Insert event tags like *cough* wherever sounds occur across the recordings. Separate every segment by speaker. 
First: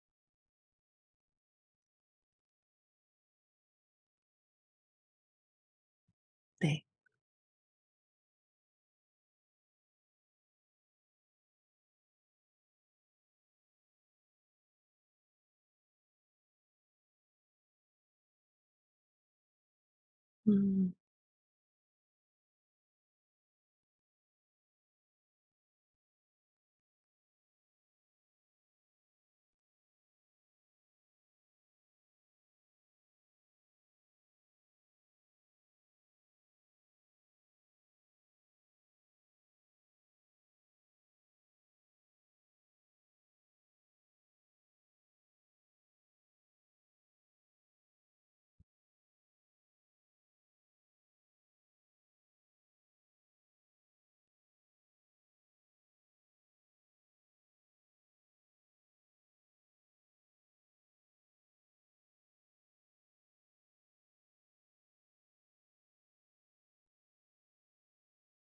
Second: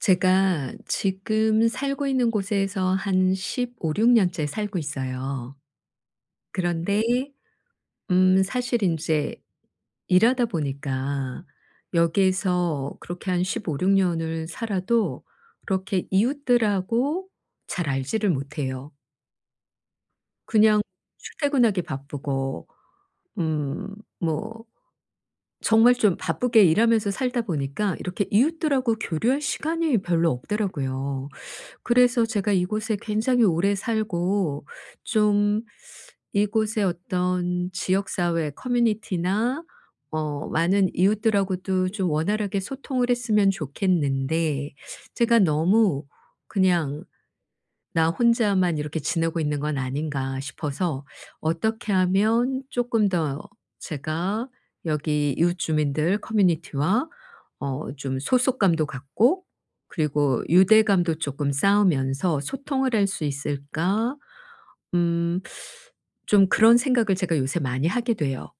Speaker 1: 제가 지금 살고 있는 곳에서 한 15-16 년째 살고 있어요.
Speaker 2: 네.
Speaker 1: 그런데 음 사실 인제 일하다 보니까 여기에서 그렇게 한 15-16 년을 살아도 그렇게 이웃들하고 잘 알지를 못해요. 그냥
Speaker 2: 음.
Speaker 1: 출퇴근하기 바쁘고 음 뭐 정말 좀 바쁘게 일하면서 살다 보니까 이렇게 이웃들하고 교류할 시간이 별로 없더라고요. 그래서 제가 이곳에 굉장히 오래 살고 좀 이곳에 어떤 지역사회 커뮤니티나 어 많은 이웃들하고도 좀 원활하게 소통을 했으면 좋겠는데 제가 너무 그냥 '나 혼자만 이렇게 지내고 있는 건 아닌가?' 싶어서 '어떻게 하면 쪼끔 더 제가 여기 이웃 주민들 커뮤니티와 어 좀 소속감도 갖고 그리고 유대감도 쪼끔 쌓으면서 소통을 할 수 있을까?' 음 좀 그런 생각을 제가 요새 많이 하게 돼요.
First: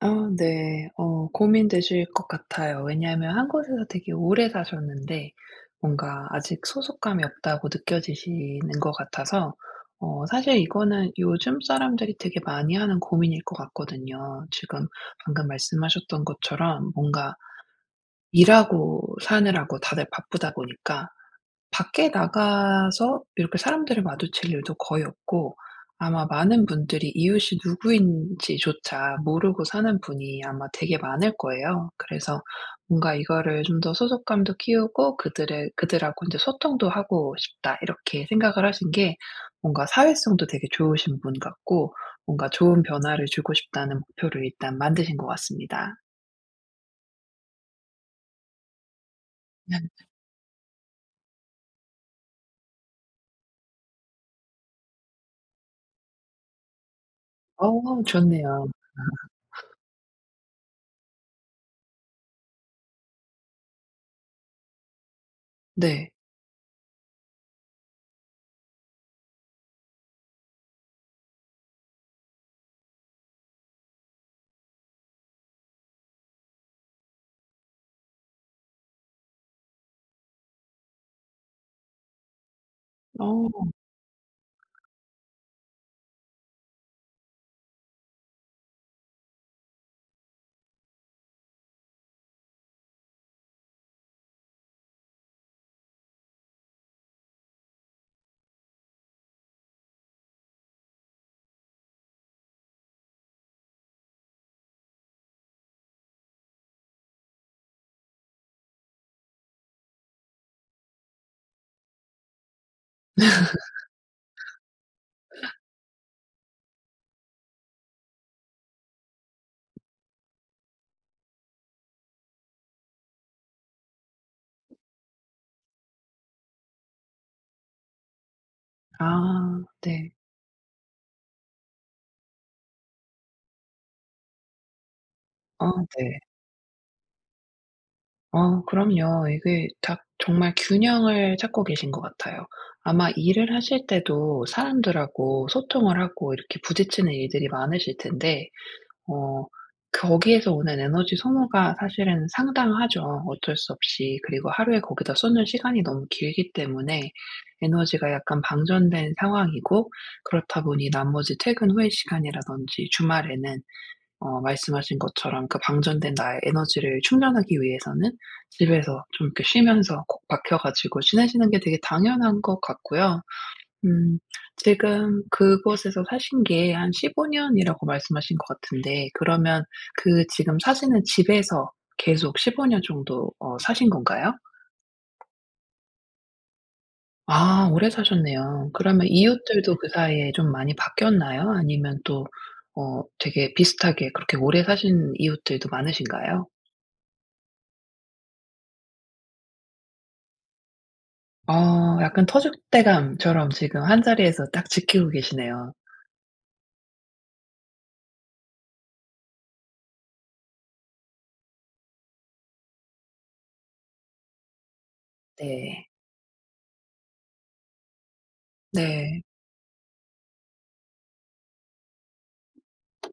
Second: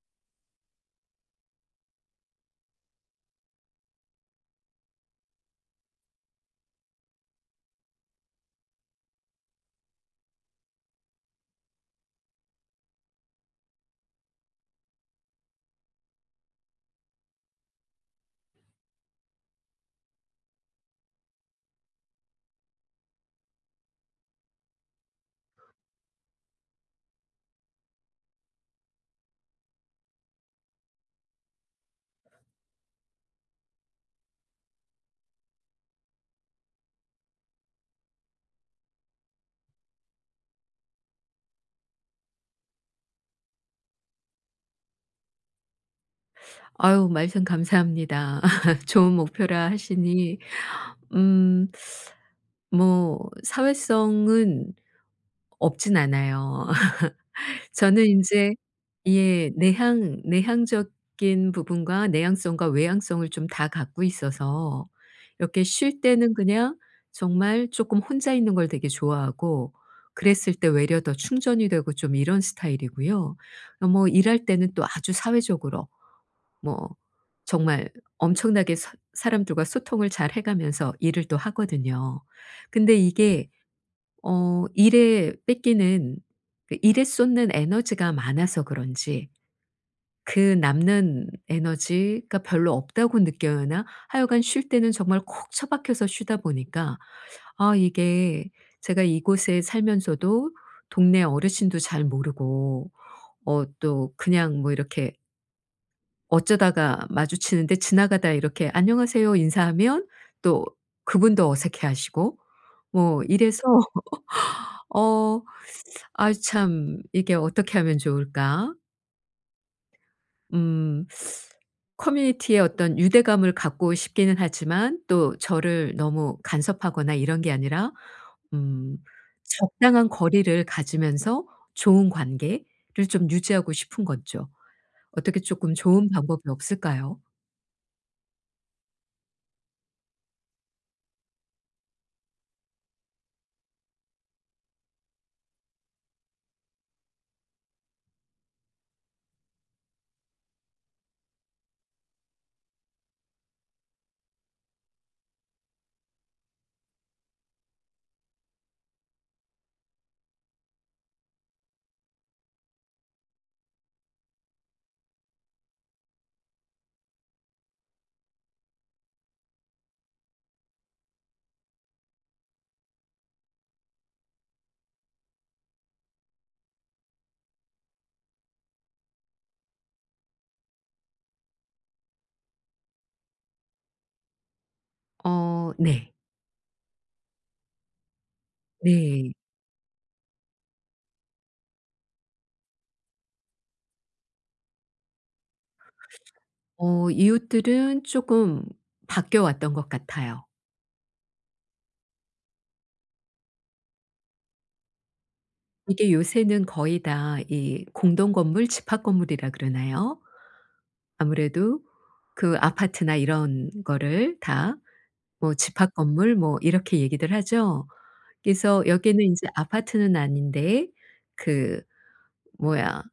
Speaker 2: 아 네. 어 고민되실 것 같아요. 왜냐하면 1 곳에서 되게 오래 사셨는데 뭔가 아직 소속감이 없다고 느껴지시는 것 같아서 어 사실 이거는 요즘 사람들이 되게 많이 하는 고민일 것 같거든요. 지금 방금 말씀하셨던 것처럼 뭔가 일하고 사느라고 다들 바쁘다 보니까 밖에 나가서 이렇게 사람들을 마주칠 일도 거의 없고 아마 많은 분들이 이웃이 누구인지조차 모르고 사는 분이 아마 되게 많을 거예요. 그래서 뭔가 이거를 좀 더 '소속감도 키우고 그들의 그들하고 인제 소통도 하고 싶다.' 이렇게 생각을 하신 게 뭔가 사회성도 되게 좋으신 분 같고 뭔가 좋은 변화를 주고 싶다는 목표를 일단 만드신 것 같습니다.
Speaker 1: 아유 말씀 감사합니다. *laughs* 좋은 목표라 하시니 음 뭐 사회성은 없진 않아요. *laughs*
Speaker 2: 어
Speaker 1: 저는 인제
Speaker 2: 좋네요.
Speaker 1: 예
Speaker 2: *laughs*
Speaker 1: 내향 내향적인 부분과 내향성과 외향성을 좀 다 갖고 있어서 이렇게 쉴
Speaker 2: 네.
Speaker 1: 때는 그냥 정말 쪼끔 혼자 있는 걸 되게 좋아하고. 그랬을 때 외려 더 충전이 되고 좀 이런 스타일이고요. 어 뭐 일할 때는 또 아주 사회적으로 뭐 정말 엄청나게 사 사람들과 소통을 잘 해가면서 일을 또 하거든요. 근데
Speaker 2: 어.
Speaker 1: 이게 어 일에 뺏기는 그 일에 쏟는 에너지가 많아서 그런지 그 남는 에너지가 별로 없다고 느끼나? 하여간 쉴 때는 정말 콕 처박혀서 쉬다 보니까 아 이게 제가 이곳에 살면서도 동네 어르신도 잘 모르고 어 또 그냥 뭐 이렇게 어쩌다가 마주치는데 지나가다 이렇게 "안녕하세요." 인사하면 또 그분도 어색해 하시고 뭐 이래서 *laughs* 어
Speaker 2: *laughs*
Speaker 1: *sucks teeth* 아이 참 이게 어떻게 하면 좋을까? 음 커뮤니티에 어떤 유대감을 갖고 싶기는 하지만 또 저를 너무 간섭하거나 이런 게 아니라 음
Speaker 2: 아
Speaker 1: 적당한
Speaker 2: 네.
Speaker 1: 거리를 가지면서 좋은 관계를 좀 유지하고 싶은 거죠. 어떻게
Speaker 2: 아
Speaker 1: 쪼끔 좋은
Speaker 2: 네.
Speaker 1: 방법이 없을까요?
Speaker 2: 어 그럼요. 이게 다 정말 균형을 찾고 계신 것 같아요. 아마 일을 하실 때도 사람들하고 소통을 하고 이렇게 부딪히는 일들이 많으실 텐데 어 거기에서 오는 에너지 소모가 사실은 상당하죠 어쩔 수 없이. 그리고 하루에 거기다 쏟는 시간이 너무 길기 때문에 에너지가 약간 방전된 상황이고 그렇다 보니 나머지 퇴근 후의 시간이라든지 주말에는 어 말씀하신 것처럼 그 방전된 나의 에너지를 충전하기 위해서는 집에서 좀 이렇게 쉬면서 콕 박혀 가지고 지내시는 게 되게 당연한 것 같고요. 음 지금 그곳에서 사신 게 한 15 년이라고 말씀하신 것 같은데 그러면 그 지금 사시는 집에서 계속 15 년 정도 어 사신 건가요?
Speaker 1: 어 네.
Speaker 2: 아 오래 사셨네요. 그러면
Speaker 1: 네.
Speaker 2: 이웃들도 그 사이에 좀 많이 바뀌었나요? 아니면 또 어 되게 비슷하게 그렇게 오래 사신 이웃들도 많으신가요?
Speaker 1: 어 이웃들은 쪼금 바뀌어 왔던 것 같아요.
Speaker 2: 어 약간 터줏대감처럼 지금 한자리에서 딱 지키고 계시네요.
Speaker 1: 이게 요새는 거의 다 이 공동 건물 집합 건물이라 그러나요? 아무래도 그 아파트나 이런 거를 다 뭐
Speaker 2: 네.
Speaker 1: 집합 건물 뭐 이렇게 얘기들 하죠? 그래서 여기는
Speaker 2: 네.
Speaker 1: 인제 아파트는 아닌데 그 뭐야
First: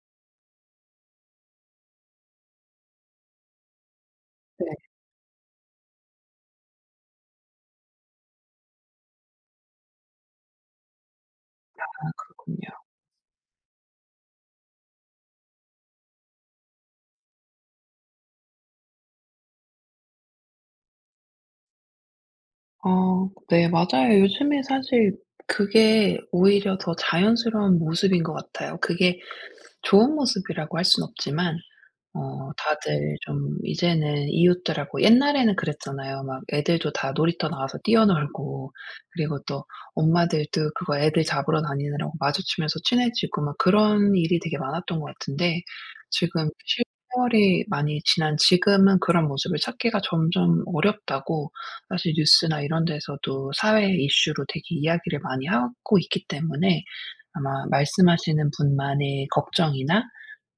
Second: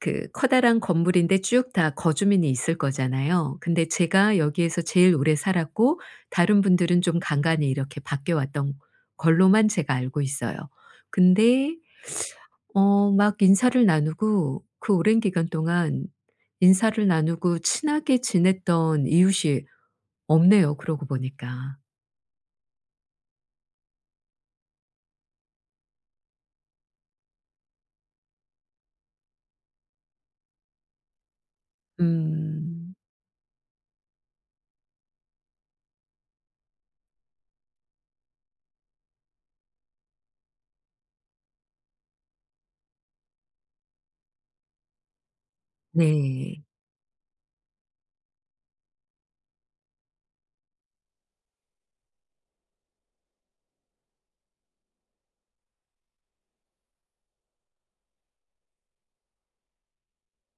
Speaker 1: 그 커다란 건물인데 쭉 다 거주민이 있을 거잖아요. 근데 제가
Speaker 2: 네.
Speaker 1: 여기에서 제일 오래 살았고 다른 분들은 좀 간간히 이렇게 바뀌어 왔던 걸로만 제가 알고 있어요. 근데
Speaker 2: 아 그렇군요.
Speaker 1: 어 막 인사를 나누고 그 오랜 기간 동안 인사를 나누고 친하게 지냈던 이웃이 없네요, 그러고 보니까.
Speaker 2: 어 네 맞아요. 요즘에 사실 그게 오히려 더 자연스러운 모습인 것 같아요. 그게 좋은 모습이라고 할 순 없지만 어
Speaker 1: 음.
Speaker 2: 다들 좀 이제는 이웃들하고 옛날에는 그랬잖아요. 막 애들도 다 놀이터 나와서 뛰어놀고 그리고 또 엄마들도 그거 애들 잡으러 다니느라고 마주치면서 친해지고 막 그런 일이 되게 많았던 것 같은데 지금
Speaker 1: 네.
Speaker 2: 세월이 많이 지난 지금은 그런 모습을 찾기가 점점 어렵다고 사실 뉴스나 이런 데서도 사회 이슈로 되게 이야기를 많이 하고 있기 때문에 아마 말씀하시는 분만의 걱정이나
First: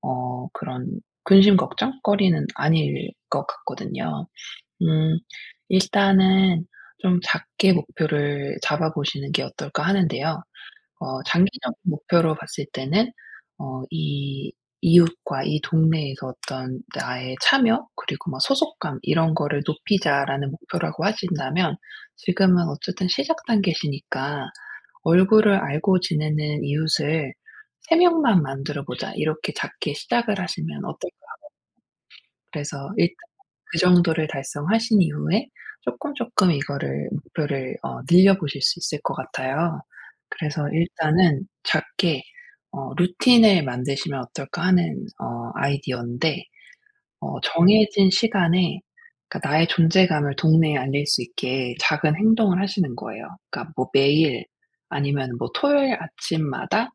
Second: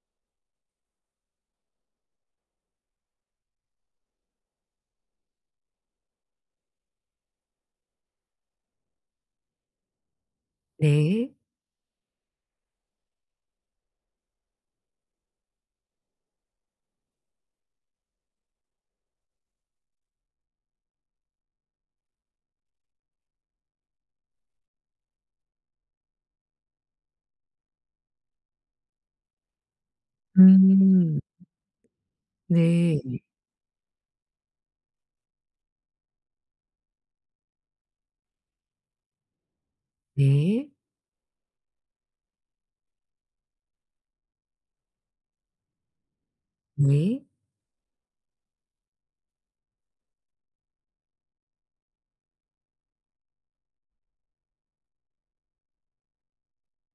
Speaker 2: 어 그런 근심 걱정거리는 아닐 것 같거든요. 음 일단은 좀 작게 목표를 잡아보시는 게 어떨까 하는데요. 어
Speaker 1: 네.
Speaker 2: 장기적인 목표로 봤을 때는 어 이 '이웃과 이 동네에서 어떤 나의 참여 그리고 뭐 소속감 이런 거를 높이자.'라는 목표라고 하신다면 지금은 어쨌든 시작 단계시니까 '얼굴을 알고 지내는 이웃을 3 명만 만들어 보자.' 이렇게 작게 시작을 하시면 어떨까
Speaker 1: 음.
Speaker 2: 하거든요? 그래서
Speaker 1: 네.
Speaker 2: 일단 그 정도를 달성하신 이후에 쪼끔 쪼끔 이거를 목표를 어 늘려보실 수 있을 것 같아요. 그래서
Speaker 1: 네.
Speaker 2: 일단은 작게 어 '루틴을 만드시면 어떨까.' 하는 어 아이디어인데
Speaker 1: 네.
Speaker 2: 어 정해진 시간에 그니까 나의 존재감을 동네에 알릴 수 있게 작은 행동을 하시는 거예요. 그러니까 뭐 매일 아니면은 뭐 토요일 아침마다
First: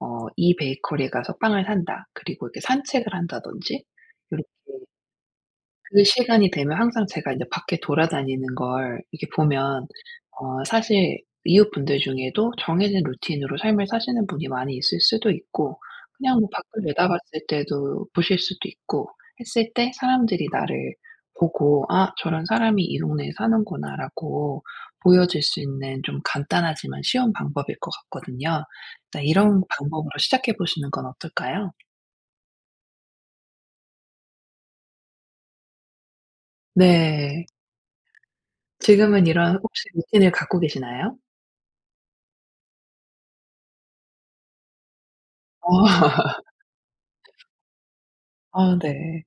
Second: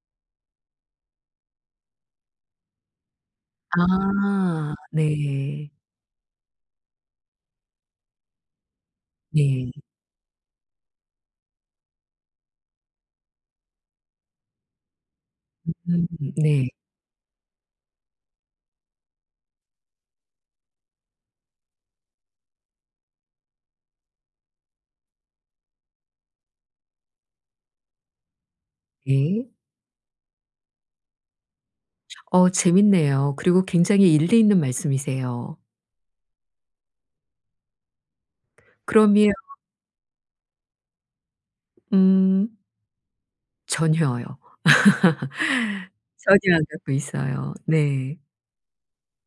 Speaker 2: 어 이 베이커리에 가서 빵을 산다. 그리고 이렇게 산책을 한다든지 이렇게
Speaker 1: 아 네.
Speaker 2: 그 시간이 되면 항상 제가 인제 밖에 돌아다니는 걸 이렇게
Speaker 1: 네.
Speaker 2: 보면 어 사실 이웃분들 중에도 정해진 루틴으로 삶을 사시는 분이 많이 있을 수도 있고
Speaker 1: 음
Speaker 2: 그냥 뭐
Speaker 1: 네.
Speaker 2: 밖을 내다봤을 때도 보실 수도 있고 했을 때 사람들이 나를 보고 '아 저런 사람이 이 동네에 사는구나.'라고 보여줄 수 있는 좀 간단하지만 쉬운 방법일 것 같거든요. 일단
Speaker 1: 네.
Speaker 2: 이런 방법으로 시작해 보시는 건 어떨까요?
Speaker 1: 어 재밌네요. 그리고 굉장히 일리 있는 말씀이세요.
Speaker 2: 네. 지금은
Speaker 1: 그럼요.
Speaker 2: 이런 혹시 루틴을 갖고 계시나요?
Speaker 1: 음. 전혀요.
Speaker 2: 어.
Speaker 1: *laughs* 전혀 안 듣고
Speaker 2: *laughs*
Speaker 1: 있어요. 네.
Speaker 2: 아 네.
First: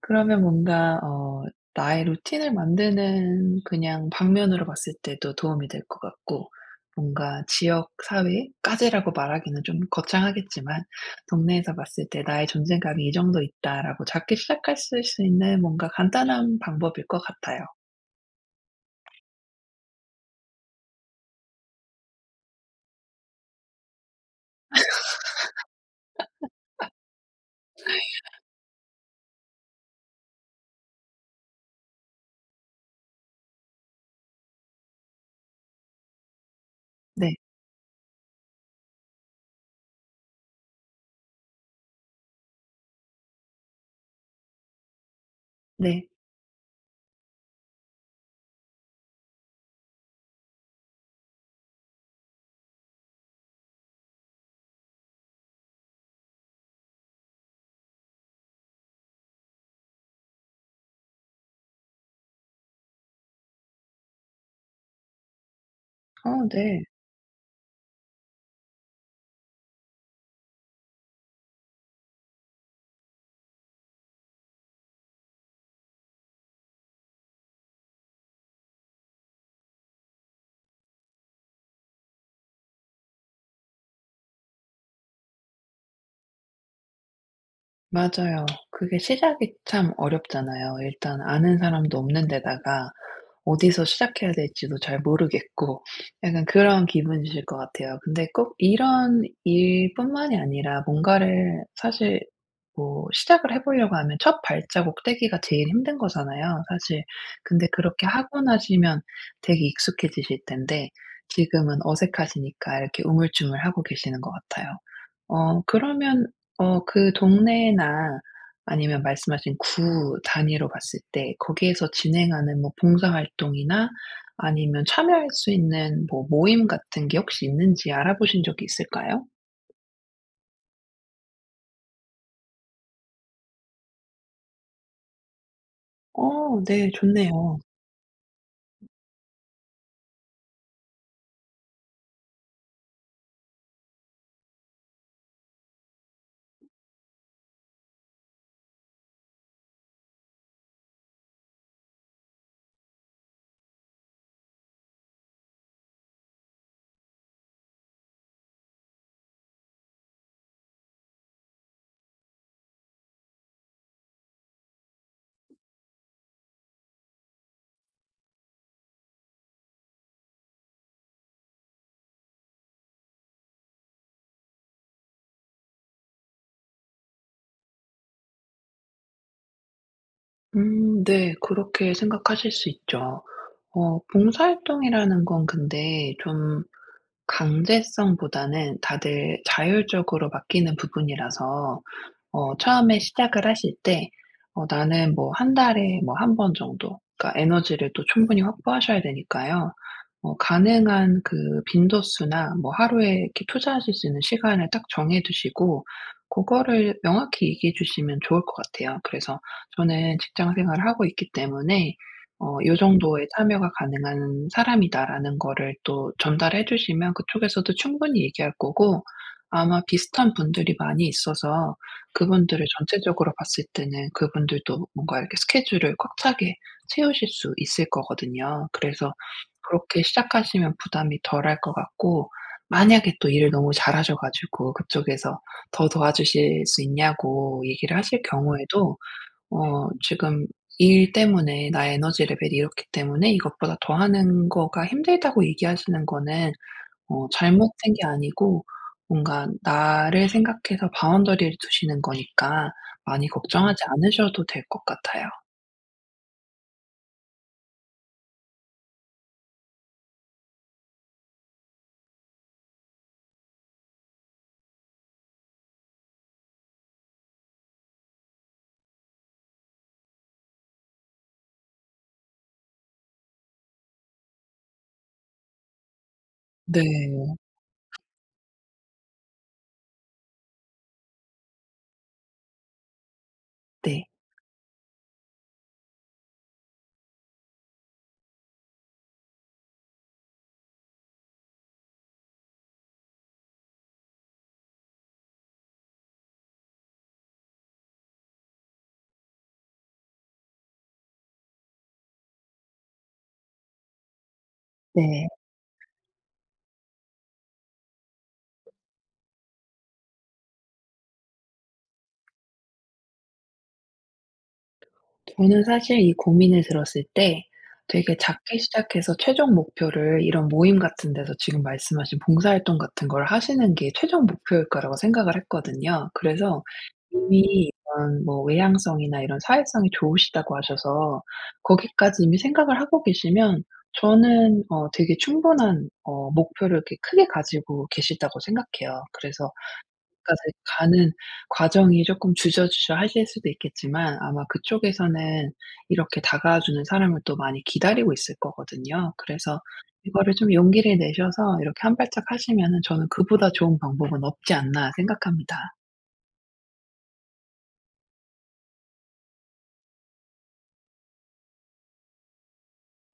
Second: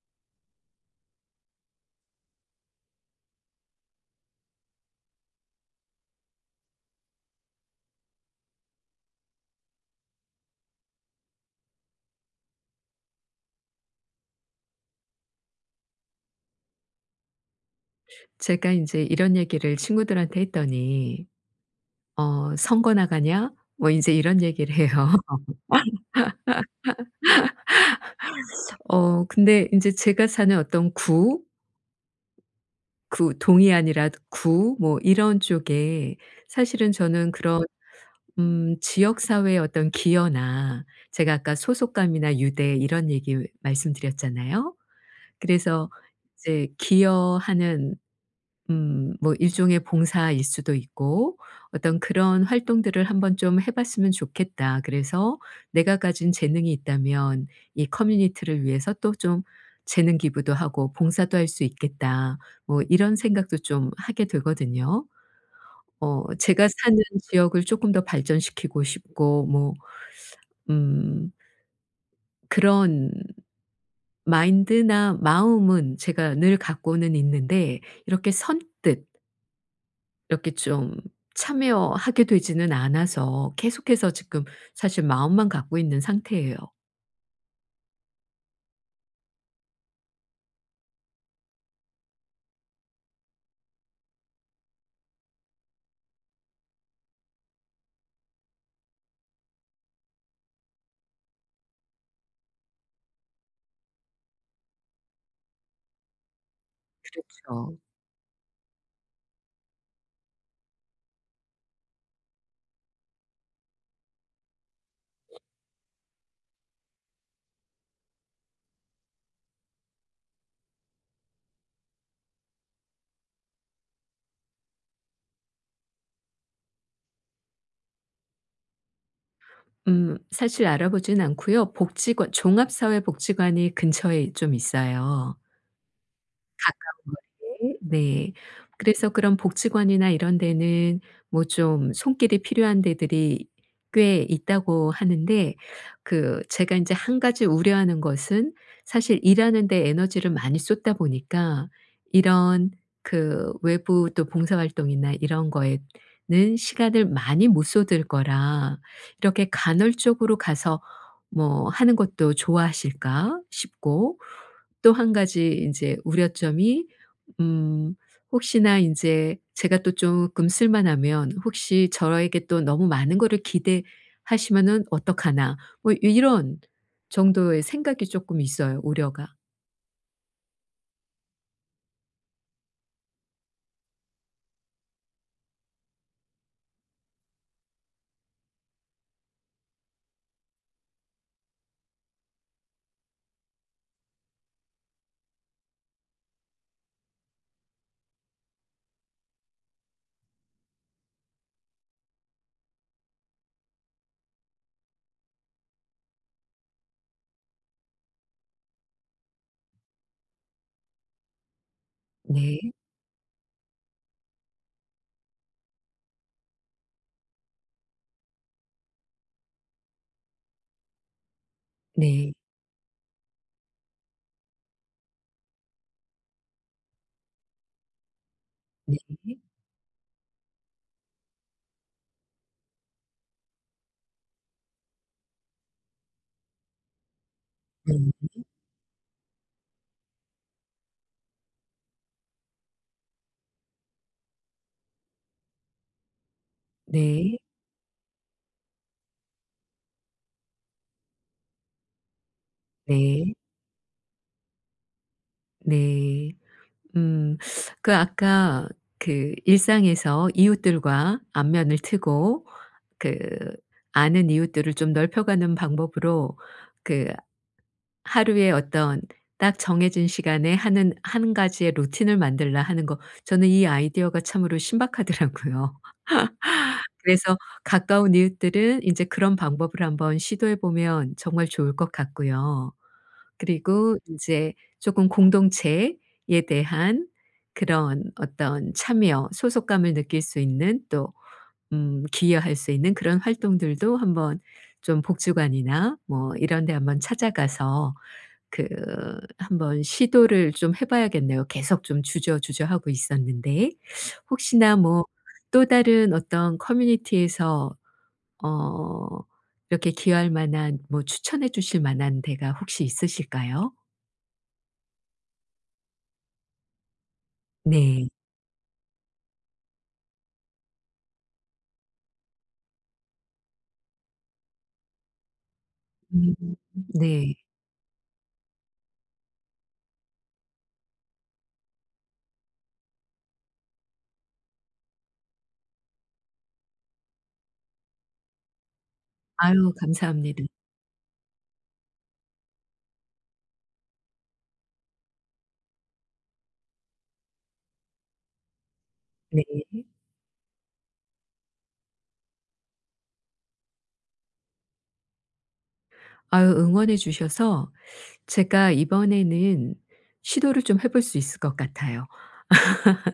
Speaker 2: 그러면 뭔가 어 나의 루틴을 만드는 그냥 방면으로 봤을 때도 도움이 될 것 같고 뭔가 지역 사회까지라고 말하기는 좀 거창하겠지만 '동네에서 봤을 때 나의 존재감이 이 정도 있다.'라고 작게 시작하실 수 있는 뭔가 간단한 방법일 것 같아요.
Speaker 1: 제가 인제 이런 얘기를 친구들한테 했더니 어 "선거 나가냐?" 뭐 인제 이런 얘기를 해요.
Speaker 2: *laughs*
Speaker 1: *laughs* 어 근데 인제 제가 사는 어떤 구, 구, 동이 아니랏 구 뭐 이런 쪽에 사실은 저는
Speaker 2: 네.
Speaker 1: 그런 음 지역 사회의 어떤 기여나 제가 아까 소속감이나 유대 이런 얘기 말씀드렸잖아요. 그래서
Speaker 2: 네.
Speaker 1: 이제 '기여하는 음 뭐 일종의 봉사일 수도 있고 어떤 그런 활동들을 한번 좀 해 봤으면 좋겠다. 그래서 내가 가진 재능이 있다면 이 커뮤니티를 위해서 또 좀 재능 기부도 하고 봉사도 할 수 있겠다.' 뭐 이런 생각도 좀 하게 되거든요.
Speaker 2: 어
Speaker 1: 어 제가
Speaker 2: 네.
Speaker 1: 사는 지역을 쪼끔 더 발전시키고 싶고 뭐 음 그런 마인드나 마음은 제가 늘 갖고는 있는데 이렇게 선뜻 이렇게 좀 참여하게 되지는 않아서 계속해서 지금 사실 마음만 갖고 있는 상태예요.
Speaker 2: 맞아요. 그게 시작이 참 어렵잖아요. 일단 아는 사람도 없는 데다가 어디서 시작해야 될지도 잘 모르겠고 *sniffs* 약간 그런 기분이실 것 같아요. 근데 꼭 이런 일 뿐만이 아니라 뭔가를 사실 뭐 시작을 해 보려고 하면 첫 발자국 떼기가 제일 힘든 거잖아요, 사실. 근데
Speaker 1: 그렇죠.
Speaker 2: 그렇게 하고 나시면 되게 익숙해지실 텐데 지금은 어색하시니까 이렇게 우물쭈물하고 계시는 것 같아요. 어 그러면 어 그 동네나 아니면 말씀하신 구 단위로 봤을 때 거기에서 진행하는 뭐 봉사활동이나 아니면 참여할 수 있는 뭐 모임 같은 게 혹시 있는지 알아보신 적이 있을까요?
Speaker 1: 음. 사실 알아보진 않고요. 복지관 종합사회복지관이 근처에 있 쫌 있어요.
Speaker 2: 어 네
Speaker 1: 가까운
Speaker 2: 좋네요.
Speaker 1: 거리에 네. 그래서 그런 복지관이나 이런 데는 뭐 좀 손길이 필요한 데들이 꽤 있다고 하는데 그 제가 인제 1 가지 우려하는 것은 사실 일하는 데 에너지를 많이 쏟다 보니까 이런 그 외부 또 봉사 활동이나 이런 거에는 시간을 많이 못 쏟을 거라 '이렇게 간헐적으로 가서 뭐 하는 것도 좋아하실까?' 싶고 또 1 가지 인제 우려점이 음 혹시나 인제 제가 또 쪼끔 쓸만하면 '혹시 저에게 또 너무 많은 거를 기대하시면은 어떡하나?' 뭐 요 이런 정도의 생각이 쪼끔 있어요, 우려가.
Speaker 2: 음. 네. 그렇게 생각하실 수 있죠. 어 봉사 활동이라는 건 근데 좀 강제성보다는 다들 자율적으로 맡기는 부분이라서 어 처음에 시작을 하실 때 어 나는 뭐 1 달에 뭐 1 번 정도 그러니까 에너지를 또 충분히 확보하셔야 되니까요. 어 가능한 그 빈도수나 뭐 하루에 이렇게 투자하실 수 있는 시간을 딱 정해 두시고 그거를 명확히 얘기해 주시면 좋을 것 같아요. 그래서 '저는 직장 생활을 하고 있기 때문에 어
Speaker 1: 네.
Speaker 2: 요 정도의 참여가 가능한 사람이다.'라는 거를 또 전달해 주시면 그쪽에서도 충분히 얘기할 거고 아마 비슷한 분들이 많이 있어서
Speaker 1: 네.
Speaker 2: 그분들을 전체적으로 봤을 때는 그분들도 뭔가 이렇게 스케줄을 꽉 차게 채우실 수 있을 거거든요. 그래서
Speaker 1: 네.
Speaker 2: 그렇게 시작하시면 부담이 덜할 것 같고 만약에 또 일을 너무 잘하셔 가지고 그쪽에서 더 도와주실 수 있냐고 얘기를
Speaker 1: 네.
Speaker 2: 하실 경우에도 "어. 지금 일 때문에 나의 에너지 레벨이 이렇기 때문에 이것보다 더 하는 거가 힘들다."고 얘기하시는 거는 어
Speaker 1: 네.
Speaker 2: 잘못된 게 아니고 뭔가 나를 생각해서 바운더리를 두시는 거니까 많이
Speaker 1: 네.
Speaker 2: 걱정하지 않으셔도 될 것 같아요.
Speaker 1: 네. 음. 그 아까 그 일상에서 이웃들과 안면을 트고 그 아는 이웃들을 좀 넓혀 가는 방법으로 그 하루에 어떤 딱 정해진 시간에 하는 1 가지의 루틴을 만들라 하는 거, 저는 이 아이디어가 참으로 신박하더라고요. *laughs*
Speaker 2: 네.
Speaker 1: 그래서 가까운 이웃들은 이제 그런 방법을 한번 시도해 보면 정말 좋을 것 같고요. 그리고
Speaker 2: 네.
Speaker 1: 인제 쪼금 공동체에 대한 그런 어떤 참여 소속감을 느낄 수 있는 또 음 기여할 수 있는 그런 활동들도 한번 좀 복지관이나 뭐 이런 데 한번 찾아가서 그 한번 시도를 좀 해 봐야겠네요, 계속 좀 주저주저하고 있었는데. 혹시나 뭐
Speaker 2: 네.
Speaker 1: 또 다른 어떤 커뮤니티에서 어 이렇게 기여할 만한 뭐 추천해 주실 만한 데가 혹시 있으실까요?
Speaker 2: 저는 사실 이 고민을 들었을 때
Speaker 1: 네.
Speaker 2: 되게 작게 시작해서 최종 목표를 이런 모임 같은 데서 지금 말씀하신 봉사 활동 같은 걸 하시는 게 최종 목표일 거라고 생각을 했거든요.
Speaker 1: 음
Speaker 2: 그래서
Speaker 1: 네.
Speaker 2: 이미 이런 뭐 외향성이나 이런 사회성이 좋으시다고 하셔서 거기까지 이미 생각을 하고 계시면 저는 어 되게 충분한 어 목표를 이렇게 크게 가지고 계시다고 생각해요. 그래서
Speaker 1: 아유
Speaker 2: 거기까지
Speaker 1: 감사합니다.
Speaker 2: 가는 과정이 조금 주저주저하실 수도 있겠지만 아마 그쪽에서는 이렇게 다가와 주는 사람을 또 많이 기다리고 있을 거거든요.
Speaker 1: 네.
Speaker 2: 그래서 이거를 좀 용기를 내셔서 이렇게 한 발짝 하시면은 저는 '그보다 좋은 방법은 없지 않나,' 생각합니다.
Speaker 1: 아유 응원해 주셔서 제가 이번에는 시도를 좀 해 볼 수 있을 것 같아요.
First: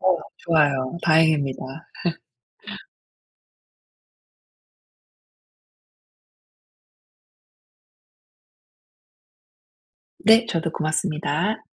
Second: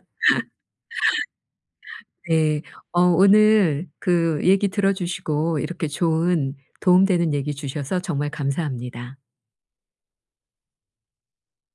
Speaker 2: 어 좋아요. 다행입니다.
Speaker 1: *laughs* 네.
Speaker 2: *laughs*
Speaker 1: 어 오늘 그 얘기 들어 주시고 이렇게 좋은 도움 되는 얘기 주셔서 정말 감사합니다.
Speaker 2: 네. 저도 고맙습니다.